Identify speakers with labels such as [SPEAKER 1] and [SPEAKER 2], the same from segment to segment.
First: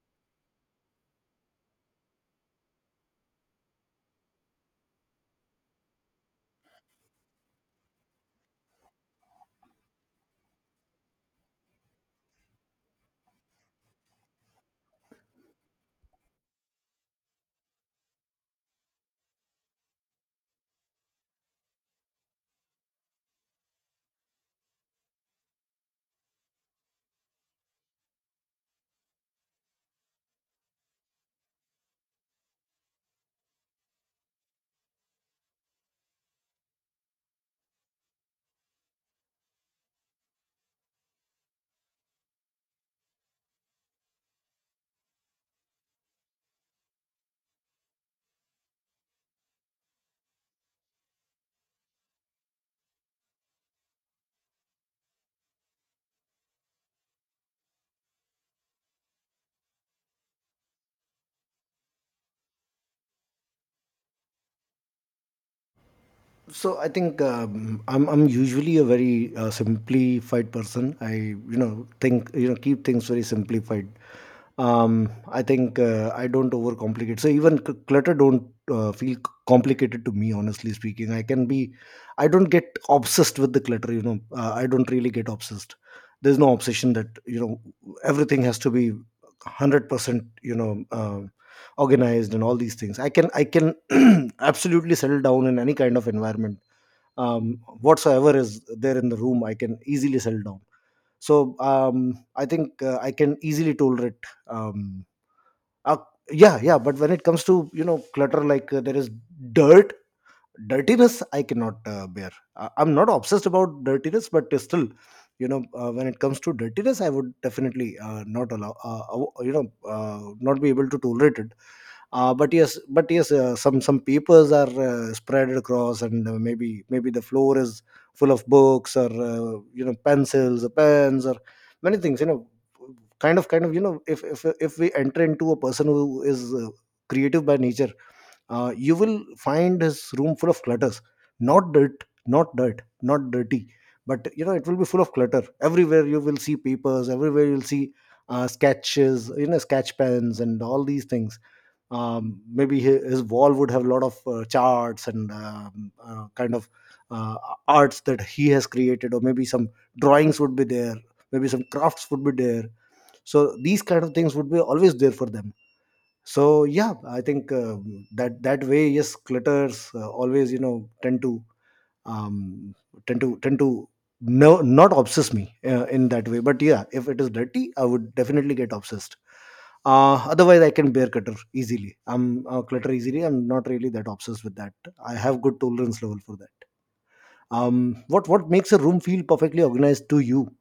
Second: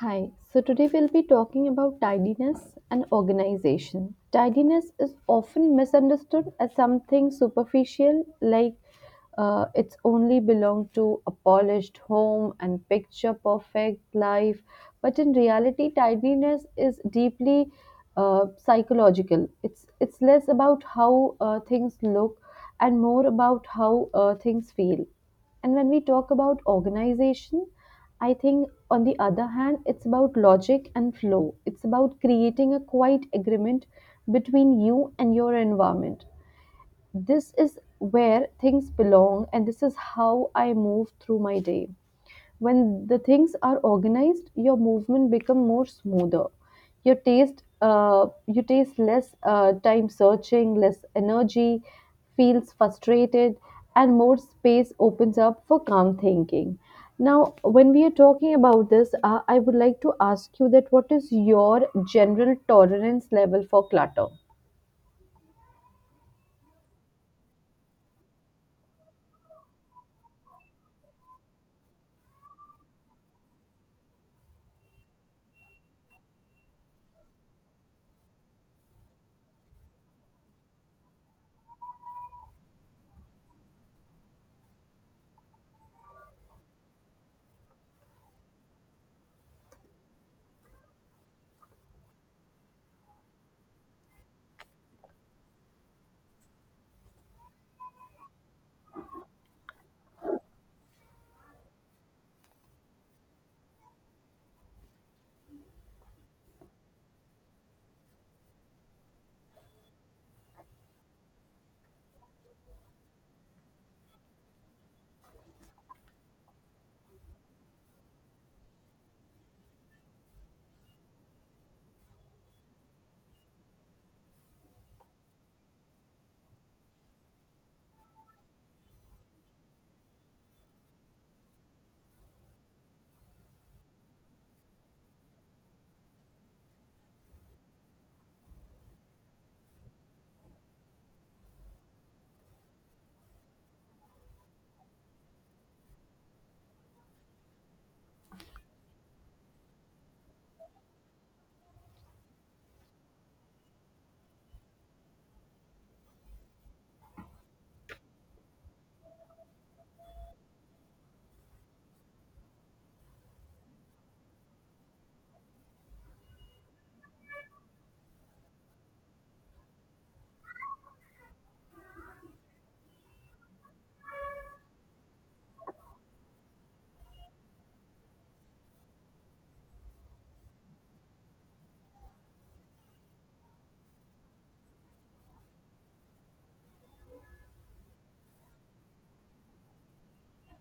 [SPEAKER 1] Hi, so today we'll be talking about tidiness and organization. Tidiness is often misunderstood as something superficial, like it's only belong to a polished home and picture perfect life. But in reality, tidiness is deeply psychological. It's less about how things look and more about how things feel. And when we talk about organization, I think on the other hand, it's about logic and flow. It's about creating a quiet agreement between you and your environment. This is where things belong, and this is how I move through my day. When the things are organized, your movement become more smoother. You taste less time searching, less energy feels frustrated, and more space opens up for calm thinking. Now when we are talking about this, I would like to ask you that what is your general tolerance level for clutter?
[SPEAKER 2] So I think I'm usually a very simplified person. I think, keep things very simplified. I think I don't overcomplicate. So even clutter don't feel complicated to me. Honestly speaking, I can be. I don't get obsessed with the clutter. I don't really get obsessed. There's no obsession that everything has to be 100%, organized and all these things. I can absolutely settle down in any kind of environment. Um, whatsoever is there in the room, I can easily settle down. So I think I can easily tolerate. Um, uh, yeah, yeah, but when it comes to clutter, like, there is dirt, dirtiness I cannot bear. I'm not obsessed about dirtiness, but still, when it comes to dirtiness, I would definitely not allow, not be able to tolerate it. But yes, some papers are spread across, and maybe the floor is full of books, or pencils or pens or many things. Kind of, if we enter into a person who is creative by nature, you will find his room full of clutters. Not dirt, not dirt, not dirty, but it will be full of clutter. Everywhere you will see papers, everywhere you'll see sketches, sketch pens and all these things. Maybe his wall would have a lot of charts and, kind of uh, arts that he has created, or maybe some drawings would be there, maybe some crafts would be there. So these kind of things would be always there for them. So yeah, I think that way, yes, clutters always, tend to um, tend to tend to no, not obsess me in that way. But yeah, if it is dirty, I would definitely get obsessed. Otherwise, I can bear clutter easily. I'm not really that obsessed with that. I have good tolerance level for that. What makes a room feel perfectly organized to you?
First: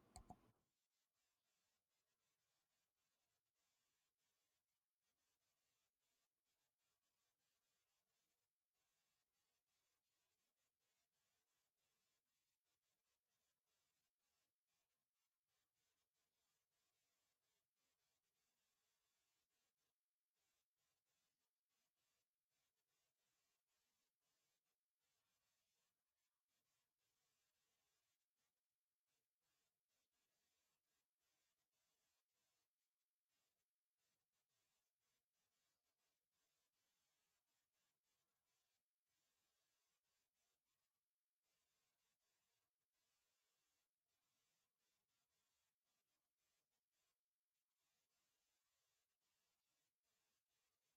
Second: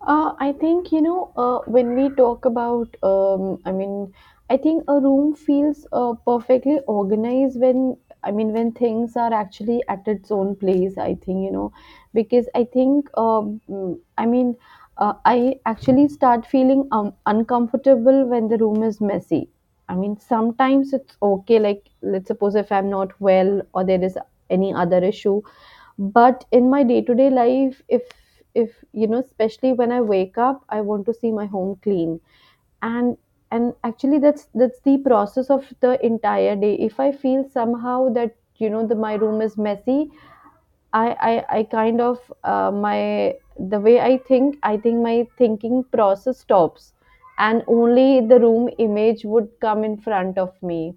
[SPEAKER 1] I think, you know, when we talk about, I mean, I think a room feels perfectly organized when, I mean, when things are actually at its own place, I think, you know, because I think, I mean, I actually start feeling uncomfortable when the room is messy. I mean, sometimes it's okay, like, let's suppose if I'm not well or there is any other issue, but in my day-to-day life, if you know, especially when I wake up, I want to see my home clean. And and actually that's the process of the entire day. If I feel somehow that you know the my room is messy, I kind of, my the way I think my thinking process stops and only the room image would come in front of me.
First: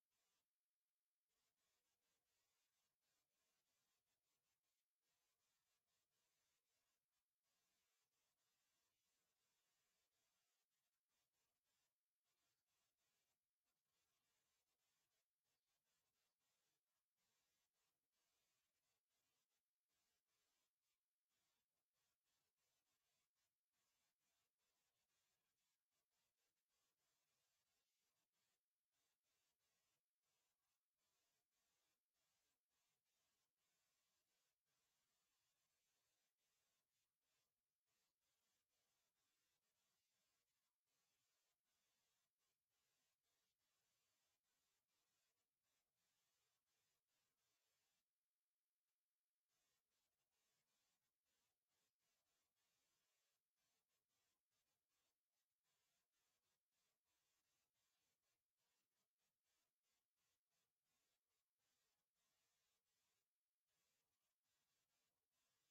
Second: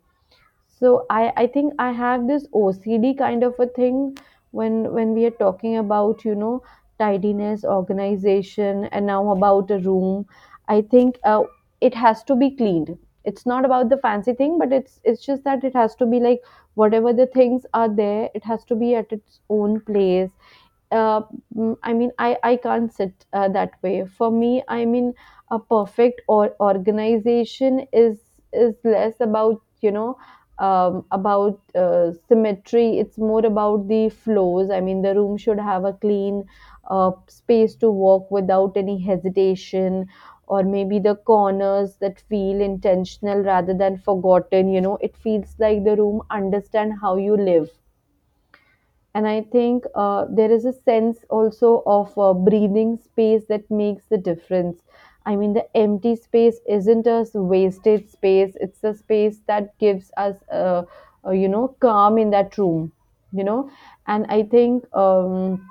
[SPEAKER 1] So I think I have this OCD kind of a thing. When we are talking about, you know, tidiness, organization, and now about a room. I think it has to be cleaned. It's not about the fancy thing, but it's just that it has to be like whatever the things are there, it has to be at its own place. uh, I mean, I can't sit that way. For me, I mean, a perfect or organization is less about, you know, about symmetry. It's more about the flows. I mean, the room should have a clean space to walk without any hesitation, or maybe the corners that feel intentional rather than forgotten. You know, it feels like the room understand how you live. And I think there is a sense also of breathing space that makes the difference. I mean, the empty space isn't a wasted space, it's a space that gives us, you know, calm in that room, you know. And I think,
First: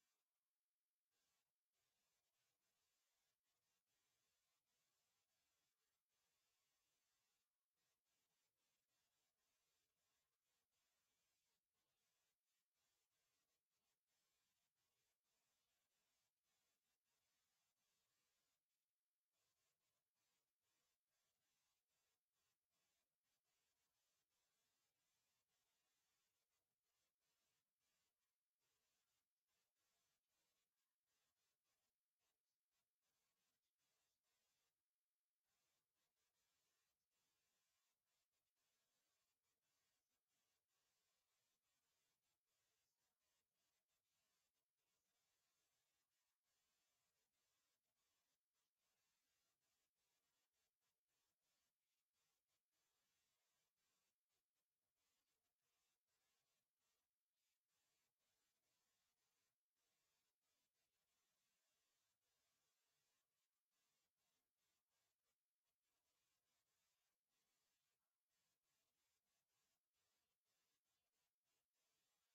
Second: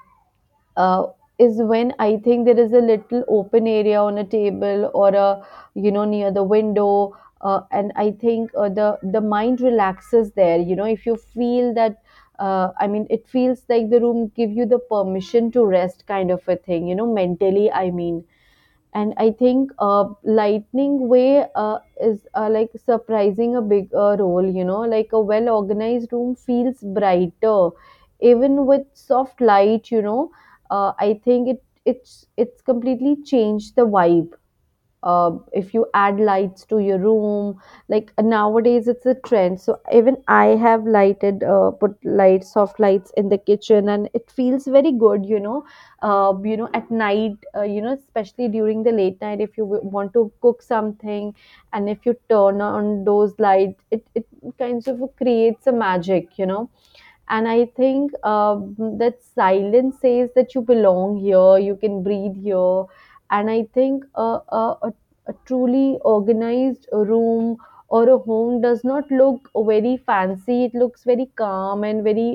[SPEAKER 1] uh, is when I think there is a little open area on a table or a, you know, near the window, and I think the mind relaxes there. You know, if you feel that. I mean, it feels like the room give you the permission to rest, kind of a thing. You know, mentally, I mean. And I think lightning way is like surprising a big role, you know, like a well organized room feels brighter even with soft light, you know. I think it's completely changed the vibe if you add lights to your room. Like nowadays it's a trend, so even I have lighted put lights, soft lights in the kitchen, and it feels very good, you know. You know, at night, you know, especially during the late night, if you want to cook something, and if you turn on those lights, it kind of creates a magic, you know. And I think that silence says that you belong here, you can breathe here. And I think, a truly organized room or a home does not look very fancy, it looks very calm and very.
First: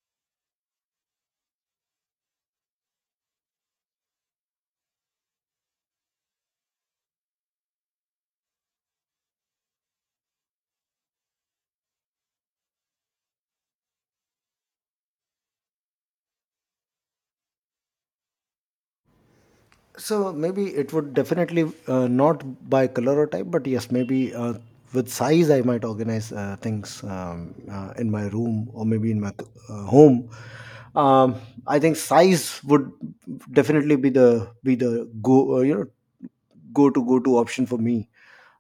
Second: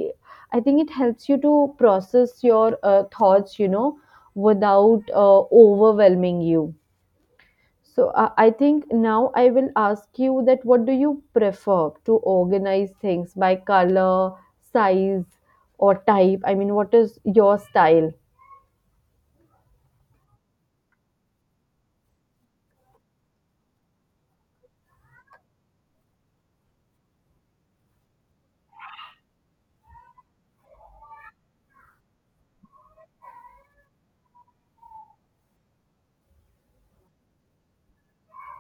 [SPEAKER 1] I think it helps you to process your thoughts, you know, without overwhelming you. So I think now I will ask you that what do you prefer to organize things by color, size, or type? I mean, what is your style?
[SPEAKER 2] So maybe it would definitely not by color or type, but yes, maybe with size I might organize things, in my room or maybe in my home. Um, I think size would definitely be the go you know go to option for me.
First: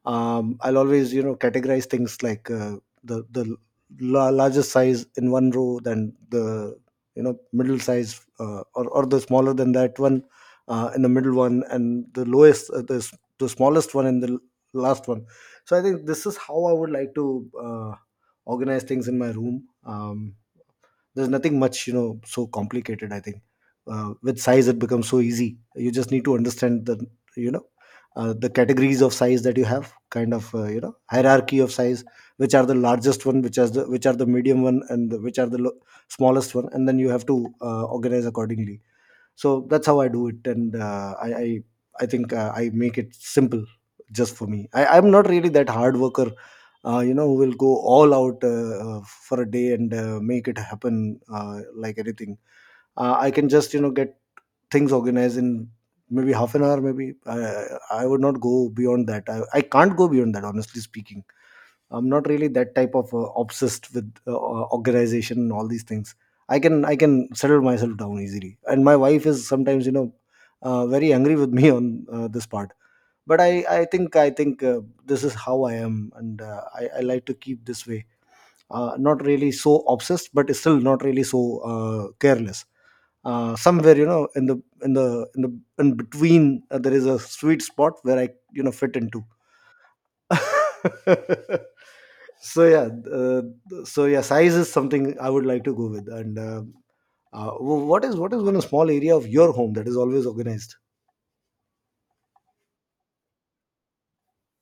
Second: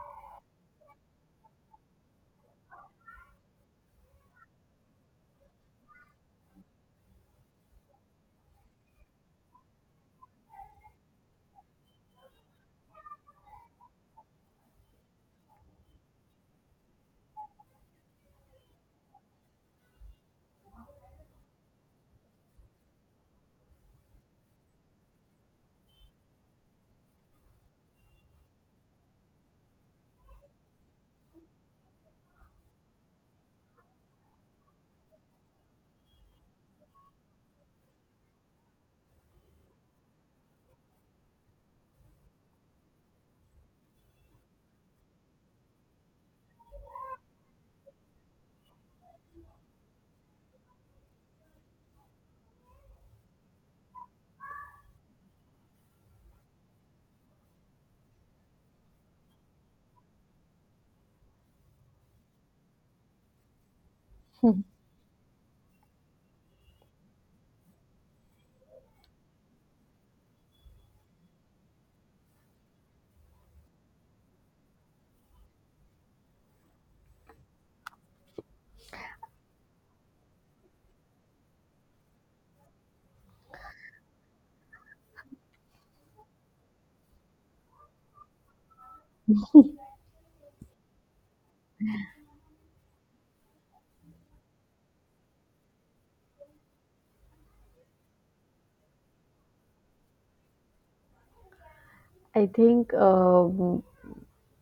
[SPEAKER 2] I'll always, categorize things like, the largest size in one row, then the, middle size, or the smaller than that one, in the middle one, and the smallest one, and the last one. So I think this is how I would like to organize things in my room. There's nothing much, so complicated, I think. With size it becomes so easy, you just need to understand the you know the categories of size that you have, kind of hierarchy of size, which are the largest one, which are the medium one, and which are the smallest one, and then you have to organize accordingly. So that's how I do it, and I think I make it simple. Just for me, I'm not really that hard worker, who will go all out, for a day, and make it happen, like anything. I can just, get things organized in maybe half an hour, maybe i I would not go beyond that. I can't go beyond that, honestly speaking. I'm not really that type of obsessed with organization and all these things. I can settle myself down easily, and my wife is sometimes, very angry with me on this part. But I think this is how I am, and I like to keep this way. Not really so obsessed, but still not really so careless. Somewhere, in the in between, there is a sweet spot where I, fit into. So yeah, uh, size is something I would like to go with, and what is one small area of your home that is always organized?
[SPEAKER 1] I think,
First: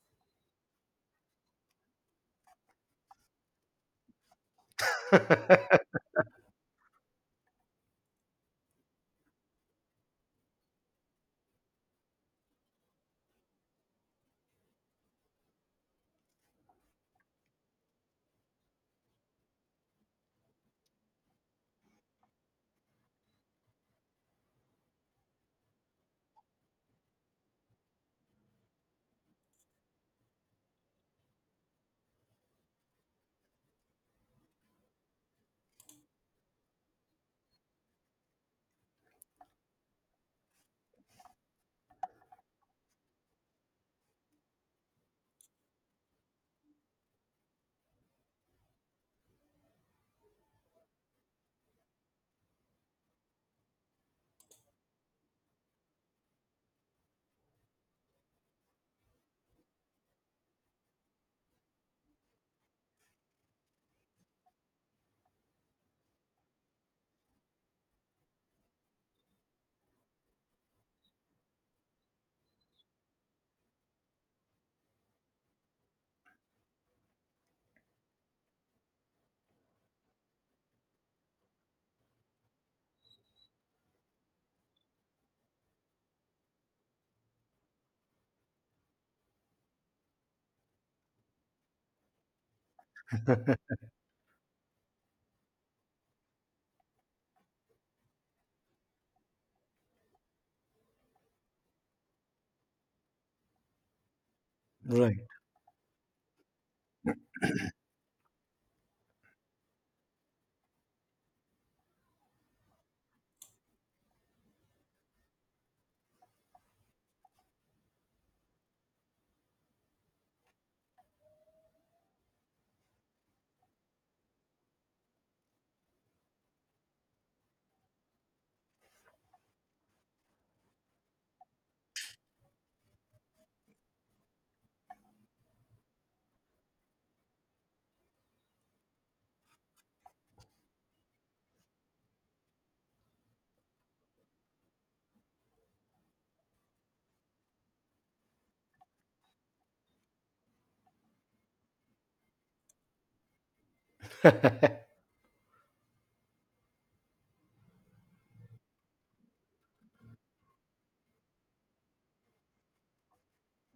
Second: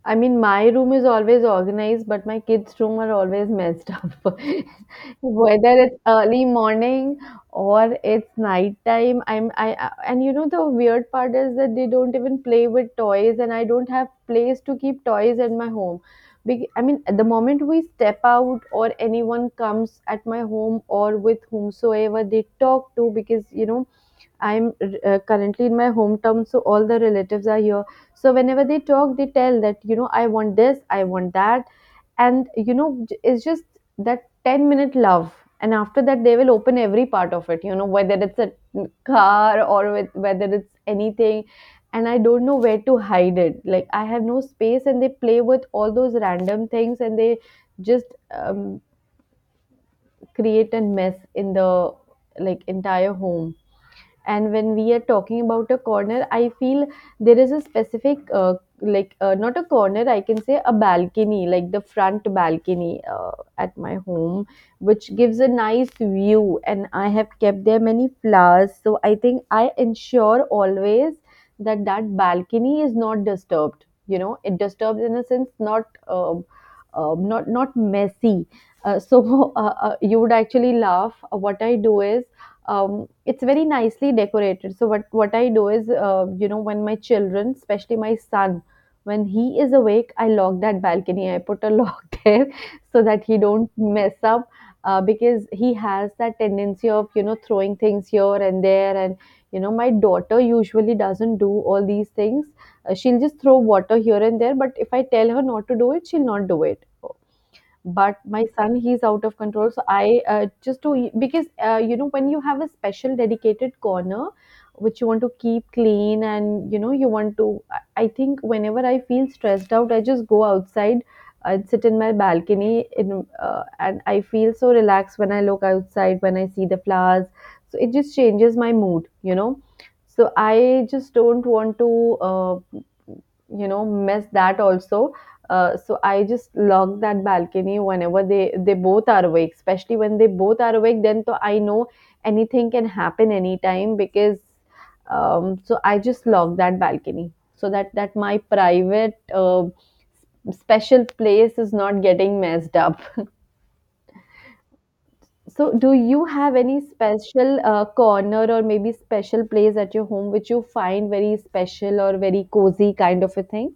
[SPEAKER 1] I mean, my room is always organized, but my kids' room are always messed up. Whether it's early morning or it's nighttime, and you know the weird part is that they don't even play with toys, and I don't have place to keep toys in my home. I mean, the moment we step out or anyone comes at my home or with whomsoever they talk to, because you know I'm currently in my hometown, so all the relatives are here. So whenever they talk, they tell that, you know, I want this, I want that. And, you know, it's just that 10-minute love. And after that, they will open every part of it, you know, whether it's a car or whether it's anything. And I don't know where to hide it. Like, I have no space, and they play with all those random things and they just, um, create a mess in the, like, entire home. And when we are talking about a corner, I feel there is a specific, like, not a corner, I can say a balcony, like the front balcony at my home, which gives a nice view, and I have kept there many flowers. So I think I ensure always that that balcony is not disturbed, you know, it disturbs in a sense, not, not messy. So you would actually laugh. What I do is, it's very nicely decorated. So what I do is, you know, when my children, especially my son, when he is awake, I lock that balcony. I put a lock there so that he don't mess up, because he has that tendency of, you know, throwing things here and there, and you know my daughter usually doesn't do all these things. She'll just throw water here and there, but if I
[SPEAKER 2] Right.
[SPEAKER 1] tell her not to do it, she'll not do it. But my son, he's out of control, so I just to because you know when you have a special dedicated corner which you want to keep clean, and you know you want to, I think whenever I feel stressed out I just go outside and sit in my balcony in, and I feel so relaxed when I look outside, when I see the flowers, so it just changes my mood, you know. So I just don't want to, uh, you know, mess that also. So I just lock that balcony whenever they both are awake. Especially when they both are awake, then so I know anything can happen anytime because, so I just lock that balcony so that my private special place is not getting messed up. So, do you have any special corner or maybe special place at your home which you find very special or very cozy kind of a thing?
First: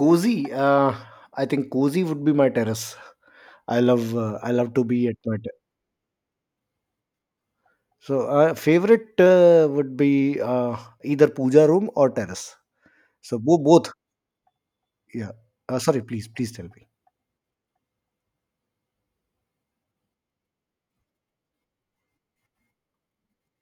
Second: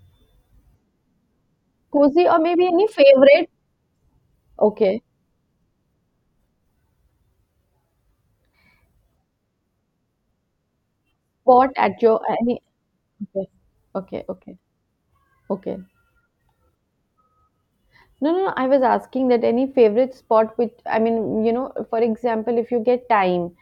[SPEAKER 2] Cozy. uh, I think cozy would
[SPEAKER 1] Cozy
[SPEAKER 2] be
[SPEAKER 1] or
[SPEAKER 2] my
[SPEAKER 1] maybe any
[SPEAKER 2] terrace.
[SPEAKER 1] favorite?
[SPEAKER 2] I love to
[SPEAKER 1] Okay.
[SPEAKER 2] be at my So favorite would be, either puja
[SPEAKER 1] Spot
[SPEAKER 2] room
[SPEAKER 1] at
[SPEAKER 2] or
[SPEAKER 1] your
[SPEAKER 2] terrace.
[SPEAKER 1] any.
[SPEAKER 2] So
[SPEAKER 1] Okay,
[SPEAKER 2] both.
[SPEAKER 1] okay, okay,
[SPEAKER 2] Yeah.
[SPEAKER 1] okay.
[SPEAKER 2] Sorry, please tell me.
[SPEAKER 1] No, no, no. I was asking that any favorite spot which, I mean, you know, for example, if you get time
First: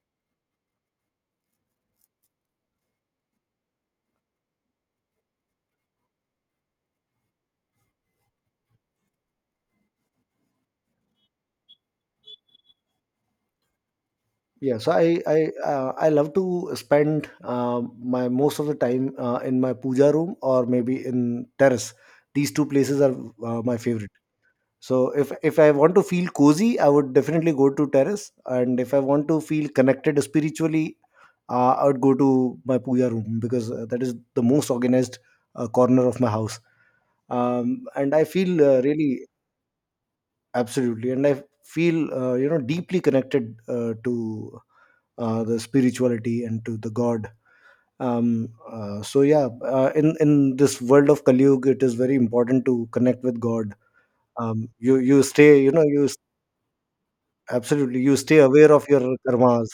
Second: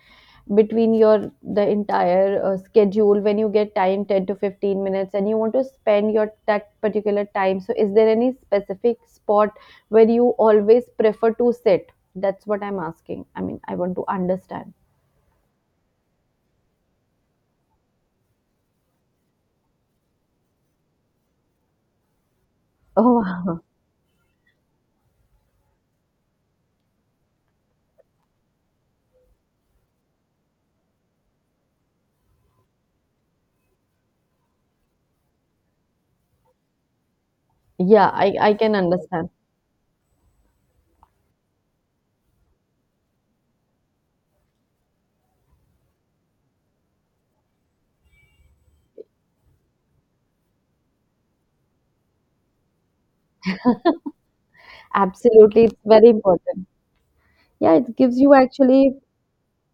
[SPEAKER 1] between your the entire schedule, when you get time, 10 to 15 minutes, and you want to spend your that particular time. So, is there any specific spot where you always prefer to sit? That's what I'm asking. I mean, I want to understand.
[SPEAKER 2] Yeah, so I love to spend my most of the time in my puja room or maybe in terrace. These two places are
[SPEAKER 1] Oh, wow.
[SPEAKER 2] my favorite. So if I want to feel cozy, I would definitely go to terrace, and if I want to feel connected spiritually, I would go to my puja room because that is the most organized corner of my house.
[SPEAKER 1] Yeah,
[SPEAKER 2] And I
[SPEAKER 1] I
[SPEAKER 2] feel
[SPEAKER 1] can
[SPEAKER 2] really,
[SPEAKER 1] understand.
[SPEAKER 2] absolutely, and I feel, deeply connected to, the spirituality and to the God. um so yeah, in this world of Kali Yuga, it is very important to connect with God. um you, you stay
[SPEAKER 1] Absolutely,
[SPEAKER 2] you
[SPEAKER 1] it's
[SPEAKER 2] know you
[SPEAKER 1] very
[SPEAKER 2] s-
[SPEAKER 1] important. Yeah, it
[SPEAKER 2] absolutely, you
[SPEAKER 1] gives you
[SPEAKER 2] stay aware of
[SPEAKER 1] actually.
[SPEAKER 2] your karmas.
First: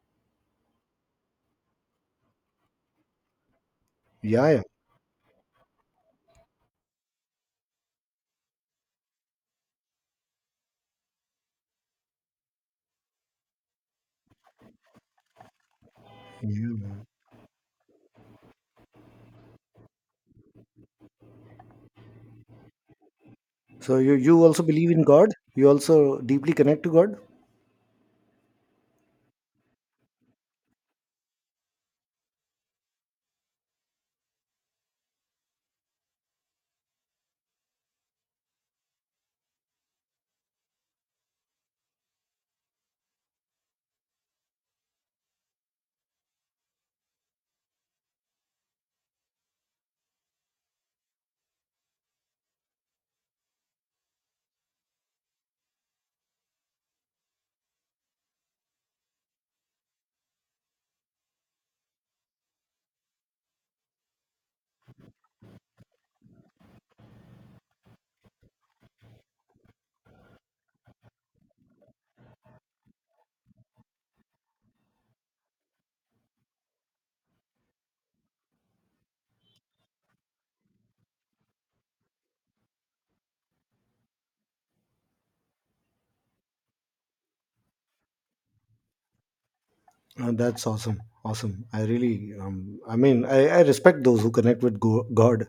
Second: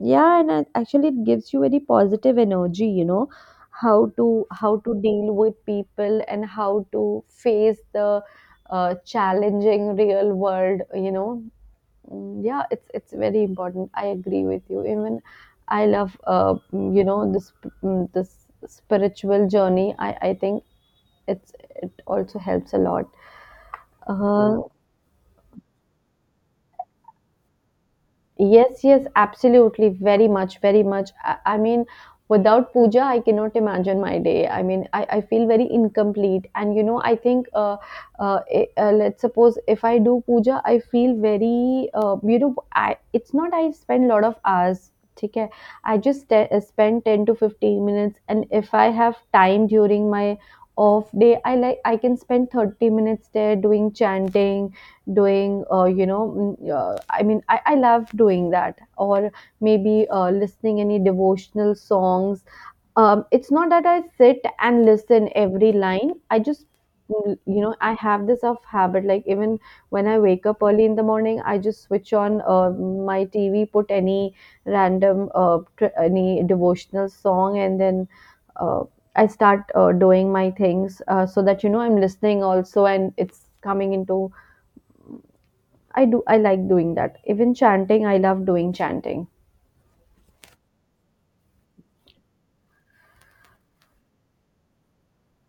[SPEAKER 1] Yeah, and actually it gives you very positive energy, you know, how to
[SPEAKER 2] Yeah, yeah,
[SPEAKER 1] how to deal with people and how to face the challenging real world, you know. Mm, yeah, it's very important, I agree with you. Even I love, you
[SPEAKER 2] yeah.
[SPEAKER 1] know, this spiritual journey, I think it's, it also helps a lot.
[SPEAKER 2] So you,
[SPEAKER 1] uh,
[SPEAKER 2] also believe in God? You also deeply connect to God?
[SPEAKER 1] Yes, yes, absolutely. Very much, very much. I mean, without puja, I cannot imagine my day. I mean, I feel very incomplete. And, you know, I think, let's suppose if I do puja, I feel very, you know, it's not I spend a lot of hours. Okay? I just spend 10 to 15 minutes. And if I have time during my off day, I like, I can spend 30 minutes there doing chanting, doing you know, I mean, I love doing that. Or maybe listening any devotional songs. It's not that I sit and listen every line, I just, you know, I have this of habit, like even when I wake up early in the morning I just switch on my TV, put any random, any devotional song, and then uh, I start doing my things, so that you know I'm listening also and it's coming into. I like doing that. Even chanting, I love doing chanting.
[SPEAKER 2] That's awesome. I really, um, I mean, I respect those who connect with God.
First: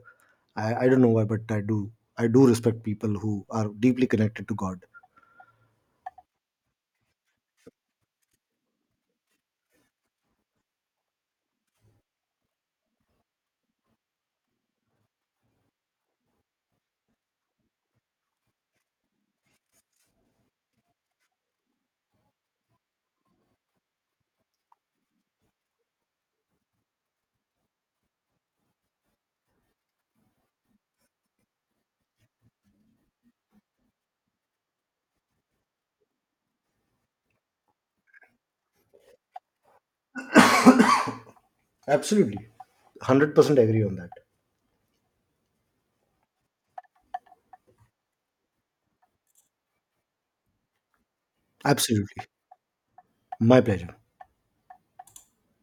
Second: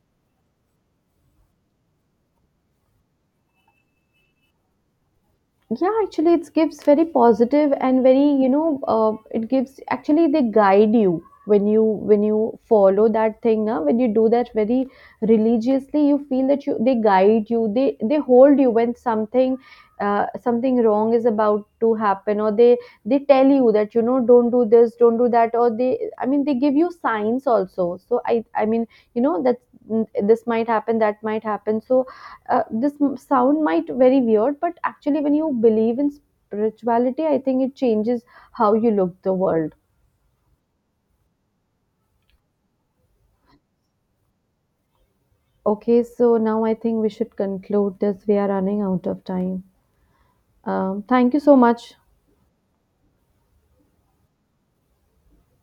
[SPEAKER 2] I don't know why, but I do. I do respect people who are deeply connected to God.
[SPEAKER 1] Yeah, actually it gives very positive and very, you know, it gives actually they guide you, when you follow that thing. Now when you do that very religiously, you feel that you, they guide you, they hold you when something, something wrong is about to happen. Or they tell you that you know don't do this, don't do that, or they, I mean, they give you signs also. So I mean, you know that, this might happen, that might happen. So this sound might very weird, but actually when you believe in spirituality, I think it changes how you look the world.
[SPEAKER 2] Absolutely. 100% agree on that.
[SPEAKER 1] Okay, so now I think we should conclude this, we are running out of time. Thank you so much.
[SPEAKER 2] Absolutely. My pleasure.